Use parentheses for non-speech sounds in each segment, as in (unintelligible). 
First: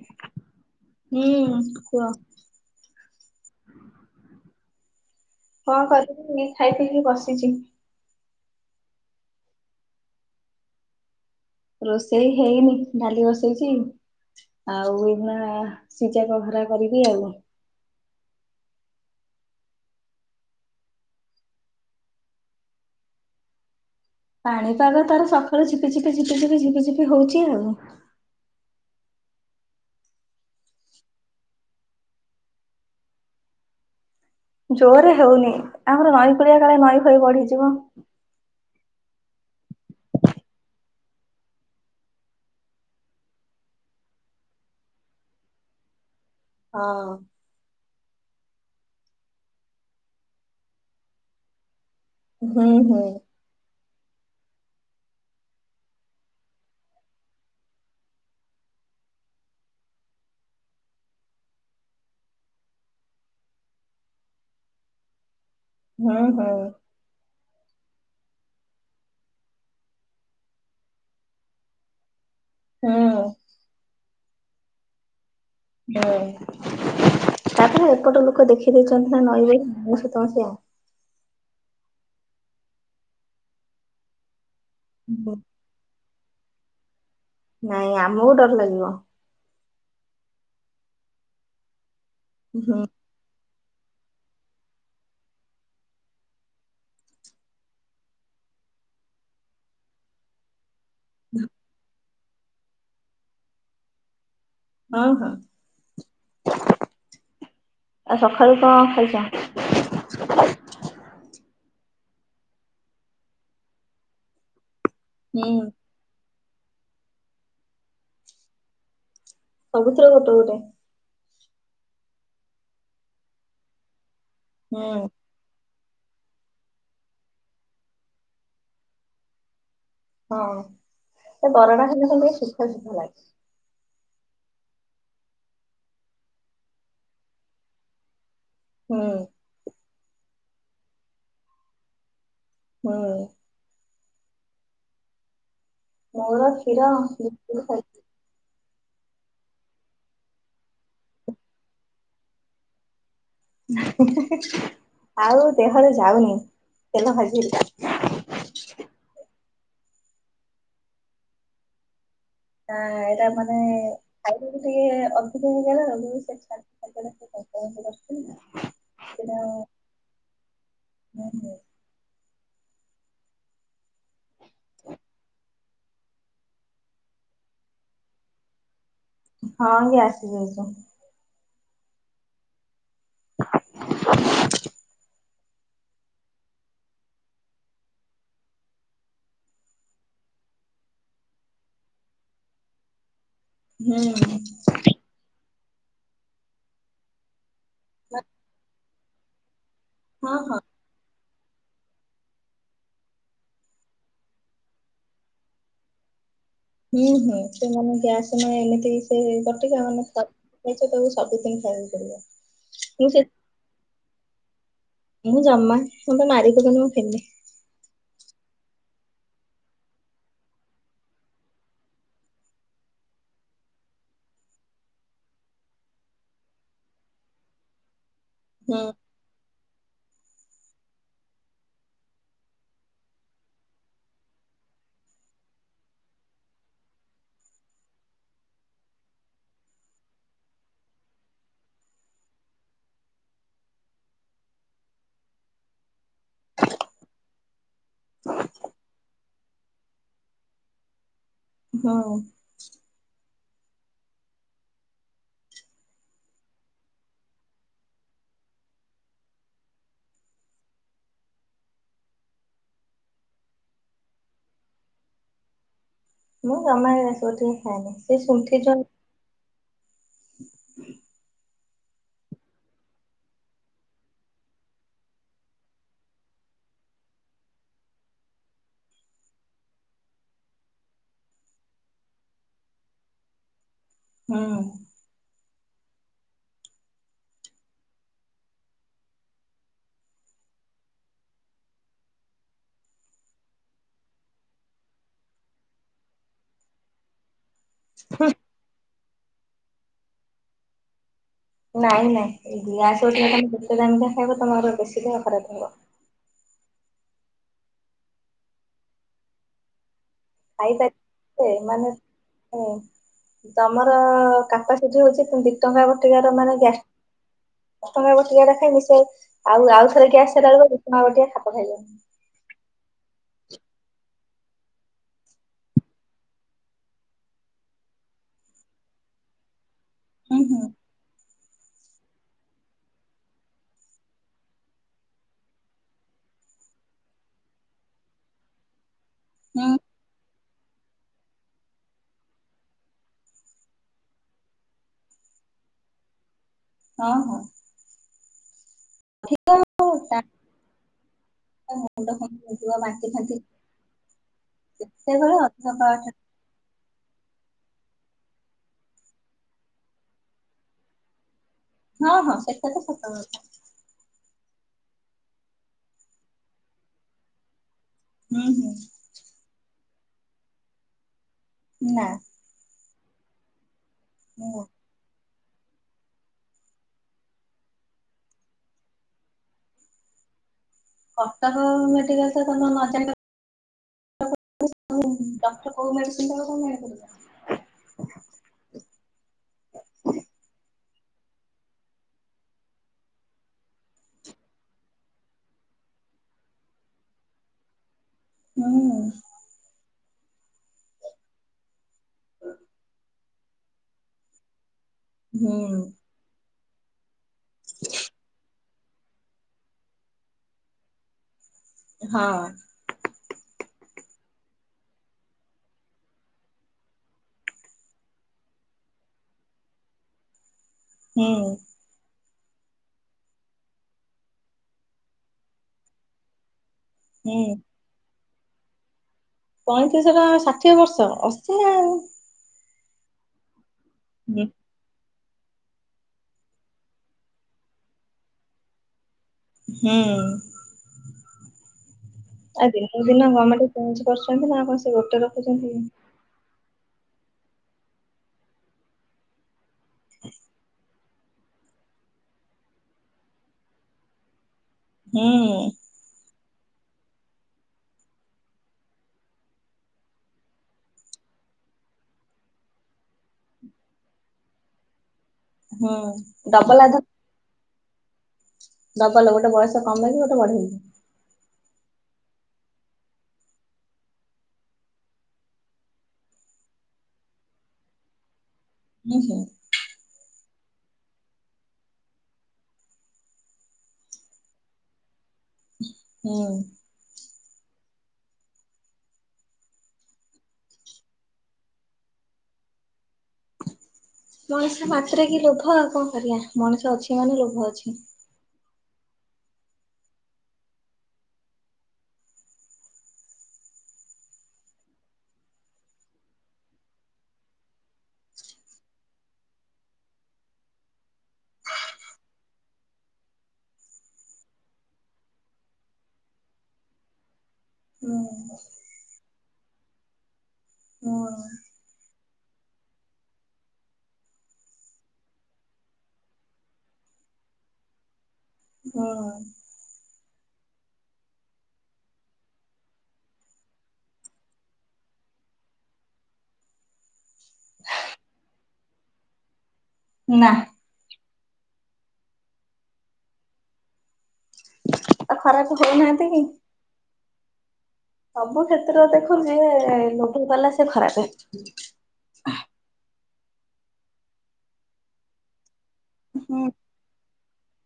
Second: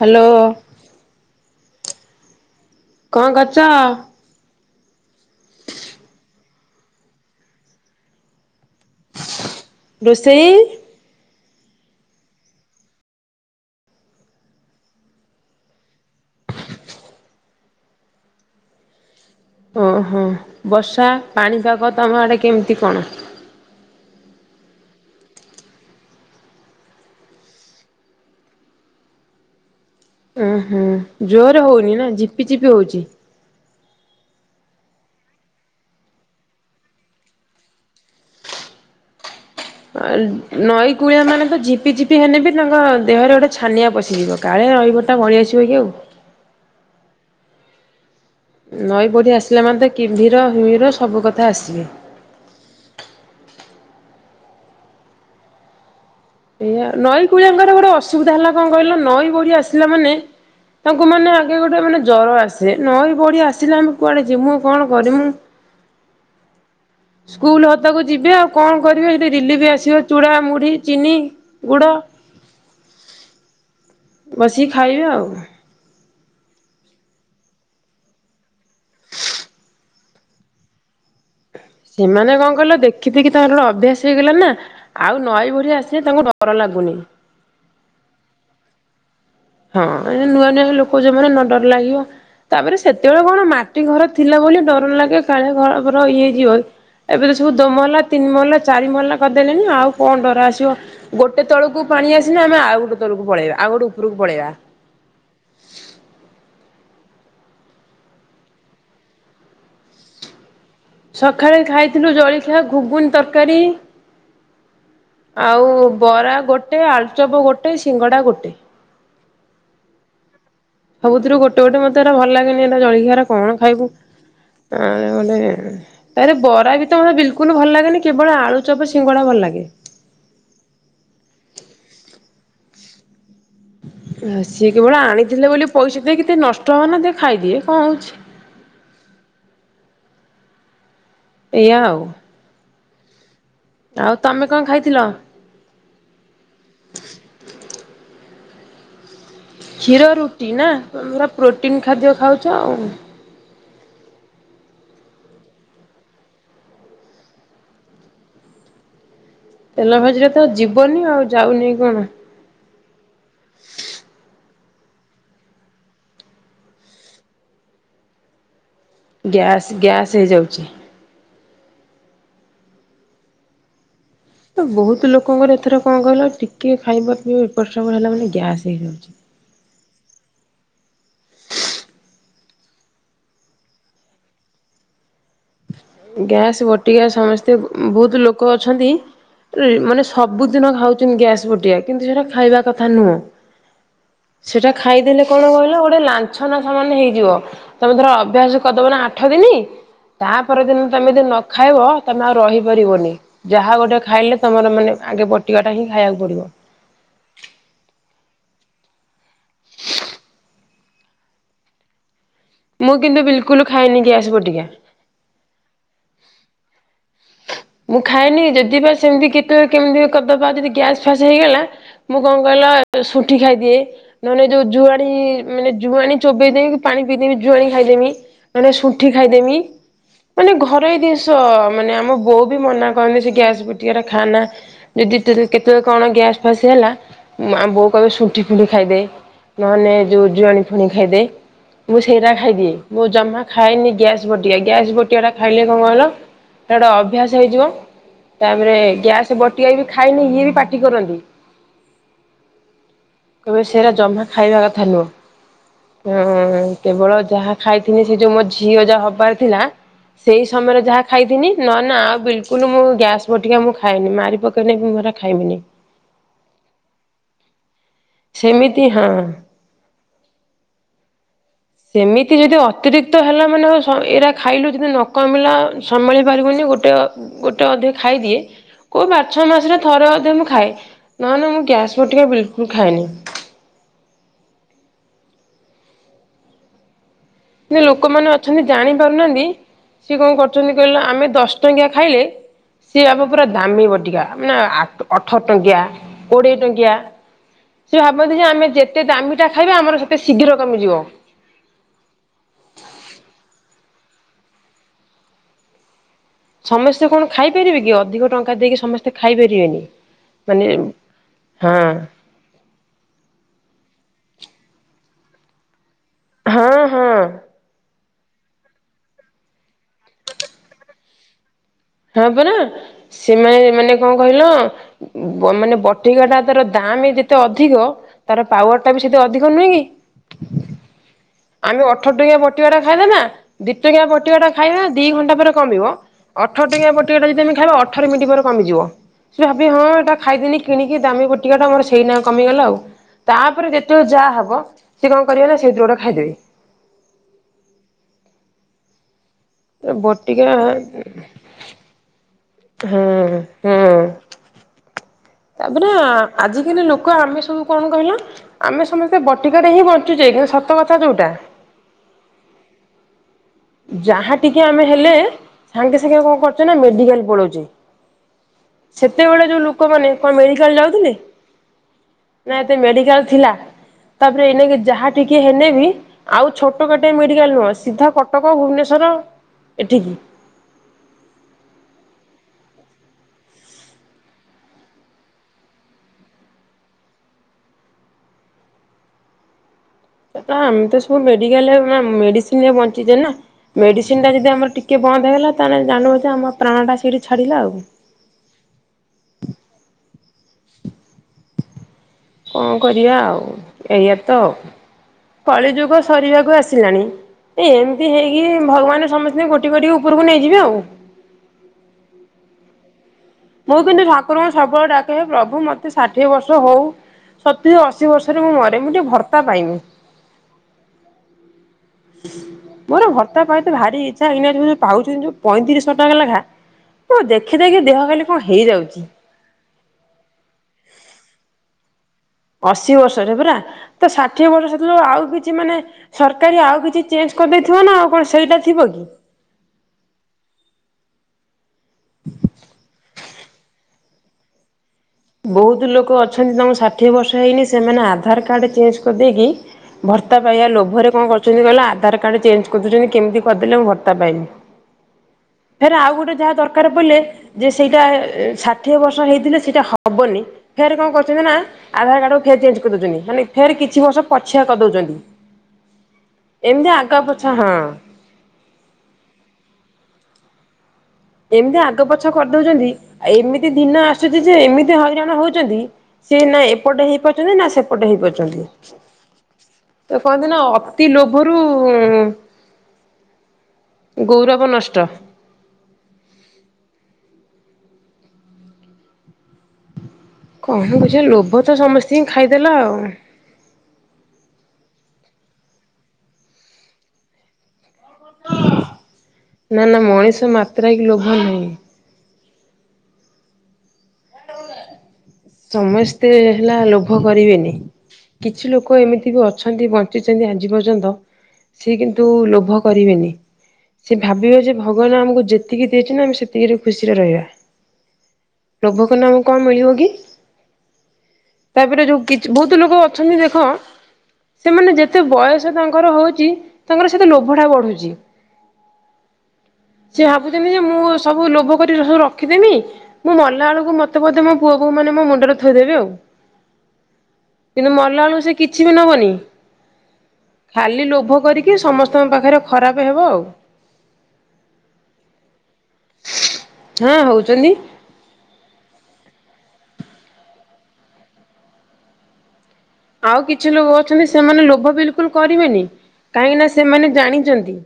Hello. ହୁଁ କୁହ। କଣ କରୁଛ? କଣ କରିବି ଖାଇ ପିଇକି ବସିଛି। ରୋଷେଇ। ରୋଷେଇ ହେଇନି ଡାଲି ବସେଇଚି। ଆଉ ଏଇନା ସିଚାକ ଘରା କରିବି ଆଉ। ଓହୋ ବର୍ଷା ପାଣିପାଗ ତମ ଆଡେ କେମିତି କଣ? ପାଣିପାଗ ତାର ସକାଳୁ ଝିପି ଝିପି ଝପି ଝିପି ଝିପି ହଉଛି ଆଉ। ଓହୋଁ ଜୋର୍ ରେ ହଉନି ନାଇ ଝିପି ଝିପି ହଉଛି। ଜୋରେ ହଉନି ଆମର ନଈ କୂଳିଆ କାଳେ ନଈ ଫଇ ବଢିଯିବ। ଆ ନଈ କୂଳିଆ ମାନେ ତ ଝିପି ଝିପି ହେଲେ ବି ତାଙ୍କ ଦେହରେ ଗୋଟେ ଛାନିଆ ପଶିଯିବ। କାଳେ ନଈକୂଳଟା ବଳେଇ ଆସିବ କି ଆଉ। ହଁ। ନଈ ବଢ଼ି ଆସିଲେ ମାନେ ତ କିମ୍ଭୀର ହିମିର ସବୁ କଥା ଆସିବେ। ହୁଁ ହୁଁ। ଏଇଆ ନଈ କୁଳିଆଙ୍କର ଗୋଟେ ଅସୁବିଧା ହେଲା କଣ କହିଲ ନଈ ବଢ଼ି ଆସିଲା ମାନେ ତାଙ୍କୁ ମାନେ ଆଗେ ଗୋଟେ ମାନେ ଜ୍ୱର ଆସେ ନଈ ବଢ଼ି ଆସିଲେ ଆମେ କୁଆଡ଼େ ଯିମୁ କଣ କରିମୁ ହୁଁ ହୁଁ ସ୍କୁଲ୍ ହତା କୁ ଯିବି ଆଉ କଣ କରିବେ ସେଠି ରିଲିଫ୍ ଆସିବ ଚୂଡ଼ା ମୁଢି ଚିନି ଗୁଡ। ହୁଁ। ବସିକି ଖାଇବେ ଆଉ ହ ତାପରେ ଏପଟ ଲୋକ ଦେଖିଦେଇଛନ୍ତି ନା ନଈ ଭଁ ତଣ ସେଇ ଆ ସେମାନେ କଣ କହିଲ ଦେଖି ଦେଖି ତାଙ୍କର ଗୋଟେ ଅଭ୍ୟାସ ହେଇଗଲାଣି ନା ଆଉ ହୁଁ, ନଈ ବଢି ଆସିଲେ ତାଙ୍କୁ ଡ ଡ଼ର ଲାଗୁନି। ନାଇଁ ଆମକୁ ଡର ଲାଗିବ। ହଁ ନୂଆ ନୂଆ ଲୋକ ଯୋ ମାନେ ନ ଡର ଲାଗିବ ହୁଁ ତାପରେ ସେ ହଁ ହେତେବେଳେ କଣ ମାଟି ଘର ଥିଲା ବୋଲି ଡର ଲାଗେ କାଳେ ଘର ଫର ଇଏ ହେଇ ଯିବ ଏବେ ତ ସବୁ ଦୋ ମହଲା ତିନି ମହଲା ଚାରି ମହଲା କରିଦେଲେଣିି ଆଉ କଣ ଡର ଆସିବ। ଗୋଟେ ତଳକୁ ପାଣି ଆସିଲେ ଆମେ ଆଉ ଗୋଟେ ତଳକୁ ପଳେଇବା ଆଉ ଗୋଟେ ଉପରକୁ ପଳେଇବା। ହଁ ହଁ। ଆଉ ସକାଳୁ କଣ ଖାଇଚ? (inaudible) ସଖାଳେ ଖାଇଥିଲୁ ଜଳଖିଆ ଘୁଘୁନି ତରକାରୀ। ହୁଁ। ଆଉ ବରା ଗୋଟେ ଆଳୁଚପ୍ ଗୋଟେ ସିଙ୍ଗଡା ଗୋଟେ। ସବୁଥିରୁ ଗୋଟେ ଗୋଟେ। ସବୁଥିରୁ ଗୋଟେ ଗୋଟେ ମତେ ହେରା ଭଲ ଲାଗେନି ଏ ଜଳଖିଆାର କଣ ଖାଇବୁ? (unintelligible) ହୁଁ ତାପରେ ବରା ବି ତ ମତେ ବିଲକୁଲ୍ ଭଲ୍ ଲାଗେନି କେବଳ ଆଳୁ ଚପ ସିଙ୍ଗଡା ଭଲ ଲାଗେ। ହଁ ସେ ବରାଟା ଖାଇଲେ ହେଲା ସୁଖା ସୁଖା ଲାଗେ। ଆ ସିଏ କେବଳ ଆଣିଥିଲେ ବୋଲି ପଇସା ଦେଇ କେତେ ନଷ୍ଟ ହବ ନା ଦେ ଖାଇଦିଏ କଣ ହଉଛି। ହୁଁ। ଏଇଆ ଆଉ। ହୁଁ। ଆଉ ତମେ କଣ ଖାଇଥିଲ? ମୋର କ୍ଷୀର ବିସ୍କୁଟ୍ ଖାଇଥିଲି। କ୍ଷୀର ରୁଟି ନା ପୁରା ପ୍ରୋଟିନ୍ ଖାଦ୍ୟ ଖାଉଚ ଆଉ। ହିଁ ହିଁ ହିଁ ଆଉ ଦେହରେ ଯାଉନି ତେଲ ଭାଜିିଲେ। ତେଲ ଭାଜିରେ ତ ଯିବନି ଆଉ ଯାଉନି କଣ। ଆ ଏଇଟା ମାନେ ଖାଇ ପିଇ ଟିକେ ଅଧିକ ହେଇଗଲେ (unintelligible) ଗ୍ୟାସ୍ ଗ୍ୟାସ୍ ହେଇଯାଉଚି। ହୁଁ ହୁଁ। ତ ବହୁତ ଲୋକଙ୍କର ଏଥର କଣ କହିଲ ଟିକେ ଖାଇବା ପିଇବା ଏପଟ୍ ସେପଟ୍ ହେଲା ମାନେ ଗ୍ୟାସ୍ ହେଇଯାଉଚି। ହଁ ଗ୍ୟାସ ହେଇଯାଇଛି। (inaudible) ଗ୍ୟାସ୍ ବଟିକା ସମସ୍ତେ ବହୁତ୍ ଲୋକ ଅଛନ୍ତି। ମାନେ ସବୁଦିନ ଖାଉଛନ୍ତି ଗ୍ୟାସ୍ ବଟିଆ କିନ୍ତୁ ସେଟା ଖାଇବା କଥା ନୁହଁ। ହୁଁ ସେଟା ଖାଇଦେଲେ କଣ କହିଲ ଗୋଟେ ଲାଛନା ସମାନ ହେଇଯିବ। ତମେ ଧର ଅଭ୍ୟାସ କରିଦବ ନା ଆଠ ଦିନ ତା ହଁ ହଁ ତମେ ପରଦିନ ଯଦି ନ ଖାଇବ ତମେ ଆଉ ରହିପାରିବନି। ଯାହା ଗୋଟେ ଖାଇଲେ ତମର ମାନେ ଆଗେ ବଟିକା ଟା ହିଁ ଖାଇବାକୁ ପଡିବ। ହୁଁ ହୁଁ ସେମାନେ ଗ୍ୟାସ୍ ନ ଏମିତି ସେ ବଟିକା ମାନେ ଥ ନେଇଚ ତମେ ସବୁଦିନ୍ ଖାଇବାକୁ ପଡିବ। ମୁଁ କିନ୍ତୁ ବିଲ୍କୁଲ୍ ଖାଏନି ଗ୍ୟାସ୍ ବଟିକା। ମୁଁ ଜମା ମୋତେ ମାରିପକେଇଲେ ବି ମୁଁ ଖାଇବିନି। ମୁଁ ଖାଏନି ଯଦି ବା ସେମତି କେତେବେଳେ କେମତି କଦବା ଯଦି ଗ୍ୟାସ୍ ଫ୍ୟାସ୍ ହେଇଗଲା। ମୁଁ କଣ କହିଲ ଶୁଣ୍ଠି ଖାଇଦିଏ। ନହଲେ ଏ ଯୋଉ ଜୁଆଣି ମାନେ ଜୁଆଣି ଚୋବେଇଦେଇକି ପାଣି ପିଇଦେବି ଜୁଆଣି ଖାଇଦେମି। ମାନେ ହୁଁ ଶୁଣ୍ଠି ଖାଇଦେମି ମାନେ ଘରୋଇ ଦିନିଷ ମାନେ ଆମ ବୋ ଉ ବି ମନା କରନ୍ତି ସେ ଗ୍ୟାସ୍ ବଟିକାରା ଖାଆନା। ଯଦି ତେଲେ କେତେବେଳେ କଣ ଗ୍ୟାସ ଫ୍ୟାସ୍ ହେଲା ଆମ ବୋଉ କହିବେ ଶୁଣ୍ଠି ଫୁଣ୍ଠି ଖାଇଦେ। ନହେଲେ ଯୋଉ ଜୁଆଣି ଫୁଆଣି ଖାଇଦେ। ମୁଁ ସେଇଟା ଖାଇଦିିଏ ମୁଁ ଜମା ଖାଏନି ଗ୍ୟାସ୍ ବଟିଆ ଗ୍ୟାସ୍ ବଟିକାଟା ଖାଇଲେ କଣ କହିଲ। ସେଇଟା ଅ ଭ୍ୟାସ ହେଇଯିବ ତାପରେ ଗ୍ୟାସେ ବଟିକା ବି ଖାଇଲେ ଇଏ ବି ପାଟି କରନ୍ତି। ହଁ। କହିବେ ସେରା ଜମା ଖାଇବା କଥା ନୁହଁ। ହଁ ହଁ ହଁ କେବଳ ଯାହା ଖାଇଥିଲି ସେ ଯୋଉ ମୋ ଝିଅ ଯା ହବାର ଥିଲା। ସେଇ ସମୟରେ ଯାହା ଖାଇଥିନି ନ ନା ଆଉ ବିଲ୍କୁଲ୍ ମୁଁ ଗ୍ୟାସ୍ ବଟିକା ମୁଁ ଖାଇନି ମାରି ପକେଇଲେ ବି ମୁଁ ହେରା ଖାଇବିନି। ମୁଁ ଜମା ବି ଗ୍ୟାସ୍ ବଟିକା ଖାଏନି। ସେ ଶୁଣ୍ଠି ଜ ସେମିତି ହଁ। ସେମିତି ଯଦି ଅତିରିକ୍ତ ହେଲା ମାନେ ଅ ସ ଏଇରା ଖାଇଲୁ ଯଦି ନ କମିଲା ସମ୍ଭାଳି ପାରିବୁନି ଗୋଟେ ଅ ଗୋଟେ ଅଧେ ଖାଇଦିଏ। କୋଉ ବାର୍ ଛଅ ମାସରେ ଥରେ ଅଧେ ମୁଁ ଖାଏ ନହେଲେ ମୁଁ ଗ୍ୟାସ୍ ବଟିକା ବିଲ୍କୁଲ୍ ଖାଏନି। ହୁଁ। ଯୋଉ ଲୋକମାନେ ଅଛନ୍ତି ଜାଣିପାରୁନାହାନ୍ତି ସିଏ କଣ କରୁଚନ୍ତି କହିଲ ଆମେ ଦଶ ଟଙ୍କିଆ ଖାଇଲେ। ସିଏ ବାପ ପୁରା ଦାମୀ ବଟିକା ମାନେ ଆଟ୍ ଅଠର ଟଙ୍କିଆ। କୋଡିଏ ଟଙ୍କିଆ। ସେ ଭାବନ୍ତି ଯେ ଆମେ ଯେତେ ଦାମିଟା ଖାଇବା ଆମର ସେତେ ଶୀଘ୍ର କମିଯିବ। ନାଇଁ ନାଇଁ ଏଇ ଗ୍ୟାସେ ବଟିକାଟା ଯେତେ ଦାମିକିଆ ଖାଇବ ତମର ବେଶୀ ଦେହ ଖରାପେ ହବ। ସମସ୍ତେ କଣ ଖାଇପାରିବେ କି ଅଧିକ ଟଙ୍କା ଦେଇକି ସମସ୍ତେ ଖାଇ ପାରିବେନି। ଖାଇପାରିବେ ମାନେ। ହାଲୋ ତମର କାପାସିଟି ହଉଚି ତମେ ଦି ଟଙ୍କାର। ସେଠିକାର ମାନେ ହଁ ଗ୍ୟା ହଁ ଆଠ ଟଙ୍କିଆ ଦଶ ଟଙ୍କିଆରା ଖାଇଲେ ଶୋ ଆଉ ଆଉ ଥରେ ଗ୍ୟାସ୍ ବଟିକା ଟା ଖାଇଲେ (unintelligible) ବଟିକା ଖାପ ଖାଇବନି। ହଁ ପରା ସେମାନେ ମାନେ କଣ କହିଲ। ବନ୍ ମାନେ ବଟିକା ଟା ତାର ଦାମେ ଯେତେ ଅଧିକ। ତାର ପାୱାର ଟା ବି ସେତେ ଅଧିକ ନୁହେଁ ହୁଁ ହୁଁ କି। ଆମେ ଅଠର ଟଙ୍କିଆ ବଟିକାଟା ଖାଇବାନା ଦି ଟଙ୍କିଆ ବଟିକାଟା ଖାଇବା ଦି ଘଣ୍ଟା ପରେ କମିବ। ଅଠର ଟଙ୍କିଆ ବଟିକାଟା ଯଦି ଆମେ ଖାଇବା ଅଠର ମିଣ୍ଟି ପରେ କମିଯିବ ସେ ଭାବିବେ ହୁଁ ହଁ ଏଟା ଖାଇଦେନି। କିଣିକି ଦାମୀ ବଟିକାଟା ମୋର ସେଇନା କମିଗଲା ଆଉ। ତାପରେ ଯେତବଳେ ଯାହା ହବ ସେକଣ କରିବ ନା ସେଇଥୁରୁ ଗୋଟା ଖାଇଦେବି। ହଁ ହଁ। ଆ ଠିକ୍ ତ। ସେ ବଟିକା। ଏ ମୁଣ୍ଡ କଣ ହେଇଯିବ ହଁ ଫାନ୍ତି ହଁ। କେତେଥର। ତାପରେ ଆଜିିକାଲି ଲୋକ ଆମେ ସବୁ କଣ କହିଲ? ଆମେ ସମସ୍ତେ ବଟିକାରେ ହିଁ ବଞ୍ଚୁଛେ କିନ୍ତୁ ସତକଥା ଯେଉଁଟା। ହଁ ହଁ। ସେଟା ତ ସତ କଥା। ଯାହା ଟିକେ ଆମେ ହେଲେ, ସାଙ୍ଗେ ସାଙ୍ଗେ କଣ କରୁଛେ ନା ମେଡିକାଲ ପଲେଉଛେ ହୁଁ ହୁଁ। ସେତେବେଳେ ଯେଉଁ ଲୋକମାନେ କଣ ମେଡ଼ିକାଲ ଯାଉଥିଲେ? ନା। ନା ଏତେ ମେଡିକାଲ ଥିଲା। ତାପରେ ମୁଁ ଏଇନିକେ ଯାହା ଟିକେ ହେନେବି ଆଉ ଛୋଟ କାଟିଆ ମେଡିକାଲ ନୁହଁ ସିଧା କ କଟକ, ଭୁବନେଶ୍ୱର ଏଠିକି କଟକ ମେଡିକାଲ ତ ତମ ନଜାଙ୍କ (inaudible) ଡକ୍ଟର କୋଉ ମେଡିସିନ୍ ଦେବାକୁ ମନା କଲେ? ଆମେ ତ ସବୁ ମେଡିକାଲ ମେଡିସିନ ରେ ବଞ୍ଚିଛେ ନା? ମେଡ଼ିସିନଟା ଯଦି ଆମର ଟିକିଏ ବନ୍ଦ ହେଇଗଲା ତାହେଲେ ଜାଣିବ ଯେ ଆମ ପ୍ରାଣଟା ସେଇଠି ଛାଡ଼ିଲା ଆଉ। ହୁଁ ହୁଁ। କଣ କରିବା ଆଉ, ଏଇଆ ତ ହୁଁ କଳିଯୁଗ ସରିବାକୁ ଆସିଲାଣି ଏ ଏମିତି ହେଇକି ଭଗବାନ ସମସ୍ତେ ଗୋଟି ଗୋଟି ଉପରକୁ ନେଇଯିବେ ଆଉ। ହଁ। ମୁଁ କିନ୍ତୁ ଠାକୁରଙ୍କୁ ସବୁବେଳେ ଡାକେ ହେଁ ପ୍ରଭୁ ମତେ ଷାଠିଏ ବର୍ଷ ହଉ ସତୁରି ଅଶୀ ବର୍ଷରେ ମୁଁ ମରେ ମୁଁ ଟିକେ ଭର୍ତ୍ତା ପାଇମି। ହୁଁ। ମୋର ଭର୍ତ୍ତା ପାଇଁ ତେ ଭାରି ଇଚ୍ଛା ଏଇନା ଯଉ ପାଉଛନ୍ତି ଯୋଉ ପଇଁତିରିଶହ ଟଙ୍କା ଲେଖା ହଁ ଦେଖି ହୁଁ। ଦେଖି ଦେହ ଖାଲି କଣ ହେଇଯାଉଛି। ପଇଁତିରିଶ ଟଙ୍କା ଷାଠିଏ ବର୍ଷ ଅଶି ନା ଆଉ। ଅଶୀ ବର୍ଷରେ ପରା ତ ହୁଁ। ଷାଠିଏ ବର୍ଷ ଆଉ କିଛି ମାନେ ସରକାରୀ ଆଉ କିଛି ଚେଞ୍ଜ କରିଦେଇଥିବ ନା ଆଉ କଣ ସେଇଟା ଥିବ କି? ହୁଁ। ଆ ଦିନକୁ ଦିନ ଗଭମେଣ୍ଟ ଚେଞ୍ଜ କରୁଛନ୍ତି ନା ଆଉ କଣ ସେ ଗୋଟେର ବହୁତ ଲୋକ ଅଛନ୍ତି ତମ ଷାଠିଏ ବର୍ଷ ହେଇନି ସେମାନେ ଆଧାର କାର୍ଡ ଚେଞ୍ଜ କରିଦେଇକି ଭର୍ତ୍ତା ପାଇବା ଲୋଭରେ କଣ କରୁଛନ୍ତି କହିଲ ଆଧାର କାର୍ଡ ଚେଞ୍ଜ କରିଦଉଛନ୍ତି କେମିତି କରିଦେଲେ ମୁଁ ଭର୍ତା ପାଇମି। ହୁଁ। ଫେରେ ଆଉ ଗୋଟେ ଯାହା ଦରକାର ପଇଲେ ଯେ ସେଇଟା ଷାଠିଏ ବର୍ଷ ହେଇଥିଲେ ସେଇଟା ହ ହବନି ଫେର୍ କଣ କରୁଛନ୍ତି ନା ଆଧାର କାର୍ଡ ଫେରେ ଚେଞ୍ଜ କରିଦଉଛନ୍ତି ମାନେ ଫେରେ କିଛି ବର୍ଷ ପଛୁଆ କରିଦଉଛନ୍ତି। ହୁଁ ଡବଲ ଏମିତି ଆଧ ଆଗ, ପଛ ହଁ। ଡବଲ ଗୋଟେ ବୟସ କମେଇବେ ଗୋଟେ ବଢ଼େଇବେ। ଏମିତି ଆଗ ପଛ କରିଦଉଛନ୍ତି ଆଉ ଏମିତି ଦିନ ଆସୁଛି ଯେ ଏମିତି ହଇରାଣ ହଉଛନ୍ତି, ସିଏ ନା ଏପଟେ ହେଇପାରୁଛନ୍ତି ନା ସେପଟେ ହେଇପାରୁଛନ୍ତି। ହୁଁ ହୁଁ। ତ କୁହନ୍ତି ନା ଅତି ଲୋଭରୁ ଗୌରବ ନଷ୍ଟ। ହୁଁ। କଣ କହୁଛି ଲୋଭ ତ ସମସ୍ତିଙ୍କି ଖାଇଦେଲା ଆଉ। ମଣିଷ ମାତ୍ରେକେ ଲୋଭ ଆଉ କଣ କରିବା ଆ, ମଣିଷ ଅଛି ମାନେ ଲୋଭ ଅଛି। ନା-ନା ମଣିଷ ମାତ୍ରେ କେ ଲୋଭ ନାହିଁ। ସମସ୍ତେ ହେଲା ଲୋଭ କରିବେନି। କିଛିଲୋକ ଏମିତି ବି ଅଛନ୍ତି ବଞ୍ଚିଚନ୍ତି ଆଜି ପର୍ଯ୍ୟନ୍ତ ଅଛି କିନ୍ତୁ ଲୋଭ କରିବେନି। ସେ ଭାବିବେ ଯେ ଭଗବାନ ଆମକୁ ଯେତିକି ଦେଇଛନ୍ତି ଆମେ ସେତିକିରେ ଖୁସିରେ ରହିବା। ହୁଁ। ଲୋଭ କଲେ ଆମୁକୁ କଣ ମିଳିବ କି? (unintelligible) ତାପରେ ଯୋଉ କିଛି ବହୁତ୍ ଲୋକ ଅଛନ୍ତି ଦେଖ ସେମାନେ ଯେତେ ବୟସ ତାଙ୍କର ହଉଚି ତାଙ୍କର ସେତେ ଲୋଭଟା ବଢ଼ୁଛି। ହଁ। ସେ ଭାବୁଛନ୍ତି ଯେ ମୁଁ ସବୁ ଲୋଭ କରି ସବୁ ରଖିଦେମି। ମୁଁ ମଲାବେଳକୁ ମତେ ବୋଧେ ମୋ ପୁଅ ବୋହୂ ମାନେ ମୋ ମୁ ଣ୍ଡରେ ଥୋଇଦେବେ ଆଉ, କିନ୍ତୁ ମଲା ବେଳକୁ ସେ କିଛି ବି ନବନି। ନା। ଖାଲି ଲୋଭ କରିକି ସମସ୍ତଙ୍କ ପାଖରେ ଖରାପ ହେବ ଆଉ। ଆଉ ଖରାପ ହଉନାହାନ୍ତି କି? ହଁ ହଉଚନ୍ତି। ସବୁ କ୍ଷେତ୍ର ଦେଖ ଯିଏ ଲୋଭ କଲା ସେ ଖରାପେ। ଆଉ କିଛି ଲୋକ ଅଛନ୍ତି ସେମାନେ ଲୋଭ ବିଲକୁଲ୍ କରିବେନି, ହୁଁ କାହିଁକିନା ସେମାନେ ଜାଣିଚନ୍ତି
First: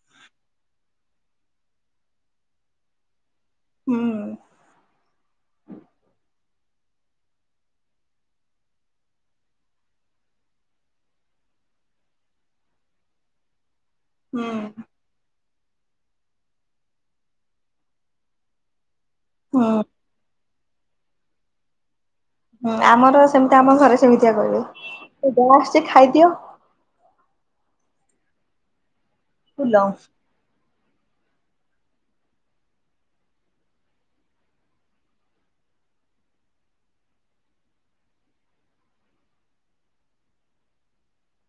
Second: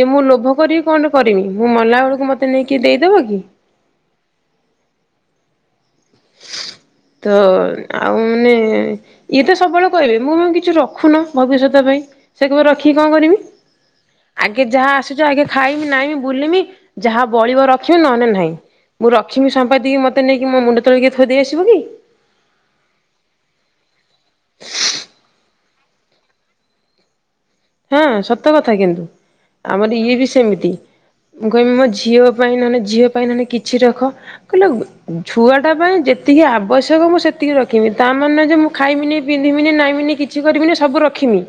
ଯେ ମୁଁ ଲୋଭ କରିକି କଣ ଟେ କରିମି, ମୁଁ ମଲାବେଳକୁ ମତେ ନେଇକି ଦେଇଦେବ କି। ହୁଁ। ତ ଆଉ ମାନେ ଇଏ ତ ସବୁବେଳେ କହିବେ ମୋ ପାଇଁ କିଛି ରଖୁନ ଭବିଷ୍ୟତ ପାଇଁ, ସେ କହିବେ ରଖିକି କଣ କରମି? ହୁଁ। ଆଗେ ଯାହା ଆସୁଛ ଆଗେ ଖାଇମି ନାଇମି ବୁଲିମି ଯାହା ବଳିବ ରଖିବି ନହେଲେ ନାହିଁ। ମୁଁ ରଖିବି ହୁଁ ସମ୍ପାତି ମତେ ନେଇିକି ମୋ ମୁଣ୍ଡ ତଳେ କିଏ ଥୋଇ ଦେଇଆସିବ କି? ହୁଁ ଆମର ସେମିତି ଆମ ଘରେ ସେମିତିଆ କହିବେ, ଜାହା ଆସିଛି ଖାଇଦିଅ। ହଁ ସତ କଥା କିନ୍ତୁ ବୁଲ ଆମର ଇଏ ବି ସେମିତି। ମୁଁ କହିବି ମୋ ଝିଅ ପାଇଁ ନହେଲେ ଝିଅ ପାଇଁ ନହେଲେ କିଛି ରଖ। କହିଲେ ଛୁଆଟା ପାଇଁ ଯେତିକି ଆବଶ୍ୟକ ମୁଁ ସେତିକି ରଖିବି, ତା ମାନେ ଯେ ମୁଁ ଖାଇମିନି ପିନ୍ଧିବିନି ନାଇଁମିନି କିଛି କରିବିନି ସବୁ ରଖୀମି।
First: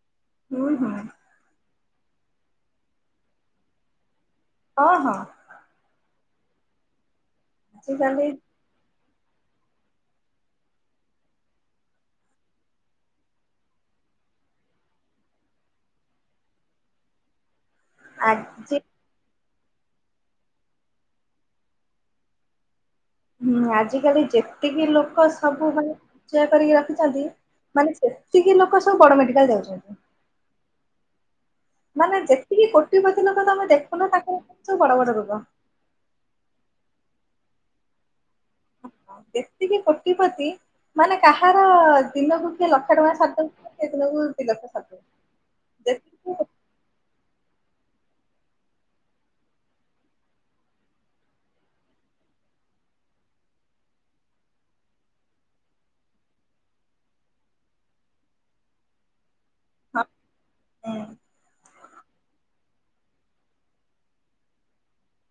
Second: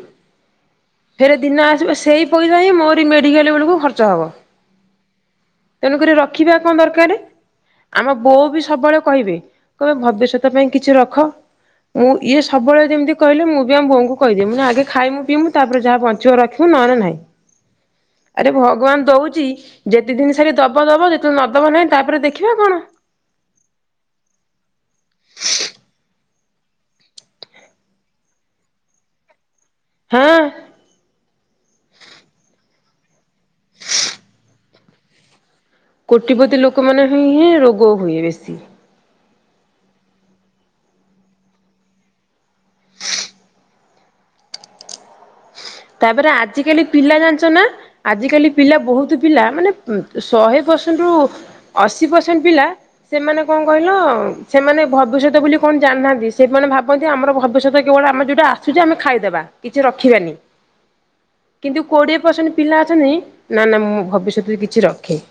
ହୁଁ ହୁଁ। ଫେରେ ଦିନ ଆସିବ ସେଇ ପଇସା ହିଁ ମୋରି ମେଡ଼ିକାଲ୍ ବେଳକୁ ଖର୍ଚ୍ଚ ହବ। ହଁ ହଁ। ତେଣୁକରି ରଖିବା କଣ ଦରକାର, ଆମ ଆଜିକାଲି ବୋଉ ବି ସବୁବେଳେ କହିବେ, କହିବେ ଭବିଷ୍ୟତ ପାଇଁ କିଛି ରଖ। ମୁଁ ଇଏ ସବୁବେଳେ ଯେମିତି କହିଲେ ମୁଁ ବି ଆମ ବୋଉଙ୍କୁ କହିଦିଏ, ମୁଁ କହିଲି ଆଗେ ଖାଇମୁୁ ପିଇମୁ ତାପରେ ଯାହା ବଞ୍ଚିବ ରଖିବୁ ନହେଲେ ନାହିଁ, ଆରେ ଆଜି ଭଗବାନ୍ ଦଉଚି ଯେତେ ଦିନିସାରି ଦବ ଦବ ଯେତେବେଳେ ନ ଦେବ ନାହିଁ, ତାପରେ ଦେଖିବା କଣ। ହୁଁ ଆଜିକାଲି ଯେତିକି ଲୋକ ସବୁ ମାନେ ସଞ୍ଚୟ କରିକି ରଖିଚନ୍ତି। ମାନେ ସେତିକି ଲୋକ ସବୁ ବଡ ମେଡିକାଲ୍ ଯାଉଚନ୍ତି। ହଁ। ମାନେ ଯେତିକି କୋଟିପତି ଲୋକ ତମେ ଦେଖୁନ ତାଙ୍କର ସବୁ ବଡ ବଡ ରୋଗ। କୋଟିପତି ଲୋକମାନେ ହିଁ ହିଁ ରୋଗ ହୁଏ ବେଶୀ। ଏତିକି କୋଟିପତି ମାନେ କାହାର ଦିନକୁ କିଏ ଲକ୍ଷ ଟଙ୍କା ସାରି ଦଉଥିବ ସେ ଦିନକୁ ଦି ଲକ୍ଷ ସାରୁ ତାପରେ ଆଜିକାଲି ପିଲା ଜାଣିଛ ନା। ଆଜ କାଲି ପିଲା ବହୁତ ପିଲା ମାନେ ଶହେ ପରସେଣ୍ଟ ରୁ। ଅଶୀ ପର୍ସେଣ୍ଟ ପିଲା ସେମାନେ କଣ କହିଲ ସେମାନେ ଭବିଷ୍ୟତ ବୋଲି କଣ ଜାଣିନାହାନ୍ତି ସେମାନେ ଭାବନ୍ତି ଆମର ଭବିଷ୍ୟତ କେବଳ ଆମେ ଯୋଉଟା ଆସୁଛି ଆମେ ଖାଇଦେବା କିଛି ରଖିବାନି। ହୁଁ। କିନ୍ତୁ କୋଡିଏ ପରସେଣ୍ଟ ପିଲା ଅଛନ୍ତି ନା ନା ମୁଁ ଭବିଷ୍ୟତରେ କିଛି ରଖେ।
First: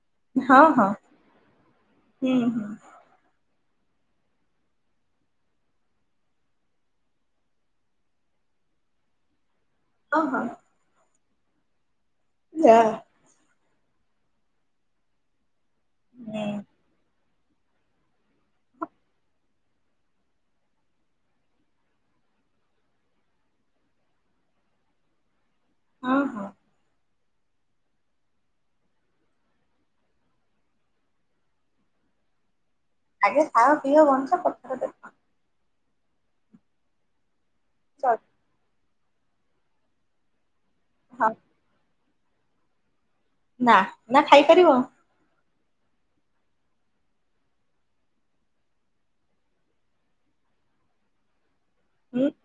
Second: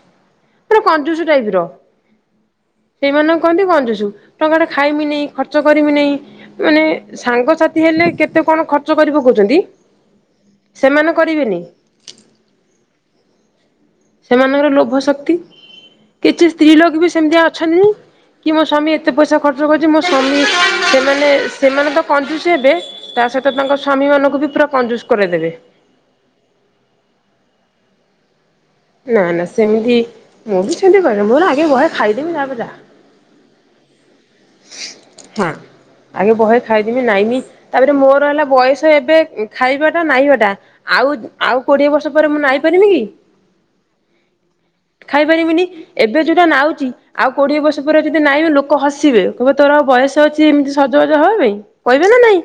ହଁ ପୁରା ହଁ କଞ୍ଜୁସ୍ ଟାଇପ୍ ର। ହୁଁ ହୁଁ ସେଇମାନଙ୍କୁ କହନ୍ତି କଞ୍ଜୁସ୍ ଟଙ୍କା ଟେ ଖାଇମି ନି ଖର୍ଚ୍ଚ କରିମି ନି। ମାନେ ସାଙ୍ଗସାଥି ହେଲେ କେତେ କଣ ଖର୍ଚ୍ଚ କରି ପକଉଛନ୍ତି। ଓହୋ। ସେମାନେ କରିବେନି। ଯା। ସେମାନଙ୍କର ଲୋଭ ଶକ୍ତି ହୁଁ କିଛି ସ୍ତ୍ରୀ ଲୋକ ବି ସେମ୍ତିଆ ଅଛନ୍ତି। କି ମୋ ସ୍ୱାମୀ ଏତେ ପଇସା ଖର୍ଚ୍ଚ କରୁଛି ମୋ ସ୍ୱାମୀ ସେମାନେ ସେମାନେ ତ କଞ୍ଜୁସ୍ ହେବେ। ତା ସହିତ ତାଙ୍କ ସ୍ୱାମୀ ମାନଙ୍କୁ ବି ପୁରା କଞ୍ଜୁସ କରେଇ ଦେବେ। ହଁ, ହଁ ନା ନା ସେମିତି ମୁଁ ବି ସେମିତି କହେନି ମୋର ଆଗେ ବହେ ଖାଇଦେବି ତା ପରେ ଯାହା। ଆଗେ ଖାଅ ପିଅ ବଂଚ (unintelligible) ହଁ, ଆଗେ ବହେ ଖାଇଦେମି ନାଇଁମି ତାପରେ ଚଳିବ ମୋର ହେଲା। ବୟସ ଏବେ ଖାଇବାଟା ନାଇଁବାଟା ଆଉ ହଁ ଆଉ କୋଡିଏ ବର୍ଷ ପରେ ମୁଁ ନାଇଁ ପାରିବି କି। ନା ନା ଖାଇ ପାରିବ। ଖାଇପାରିବିନି ଏବେ ଯୋଉଟା ନାଉଛି ଆଉ କୋଡିଏ ବର୍ଷ ପରେ ଯଦି ନାଇବି ଲୋକ ହସ୍ ସିବେ କହିବେ ତୋର ଆଉ ବୟସ ଅଛି, ଏମିତି ସଜ ବାଜ ହବା ପାଇଁ କହିବେ ନା ହୁଁ ନାଇଁ।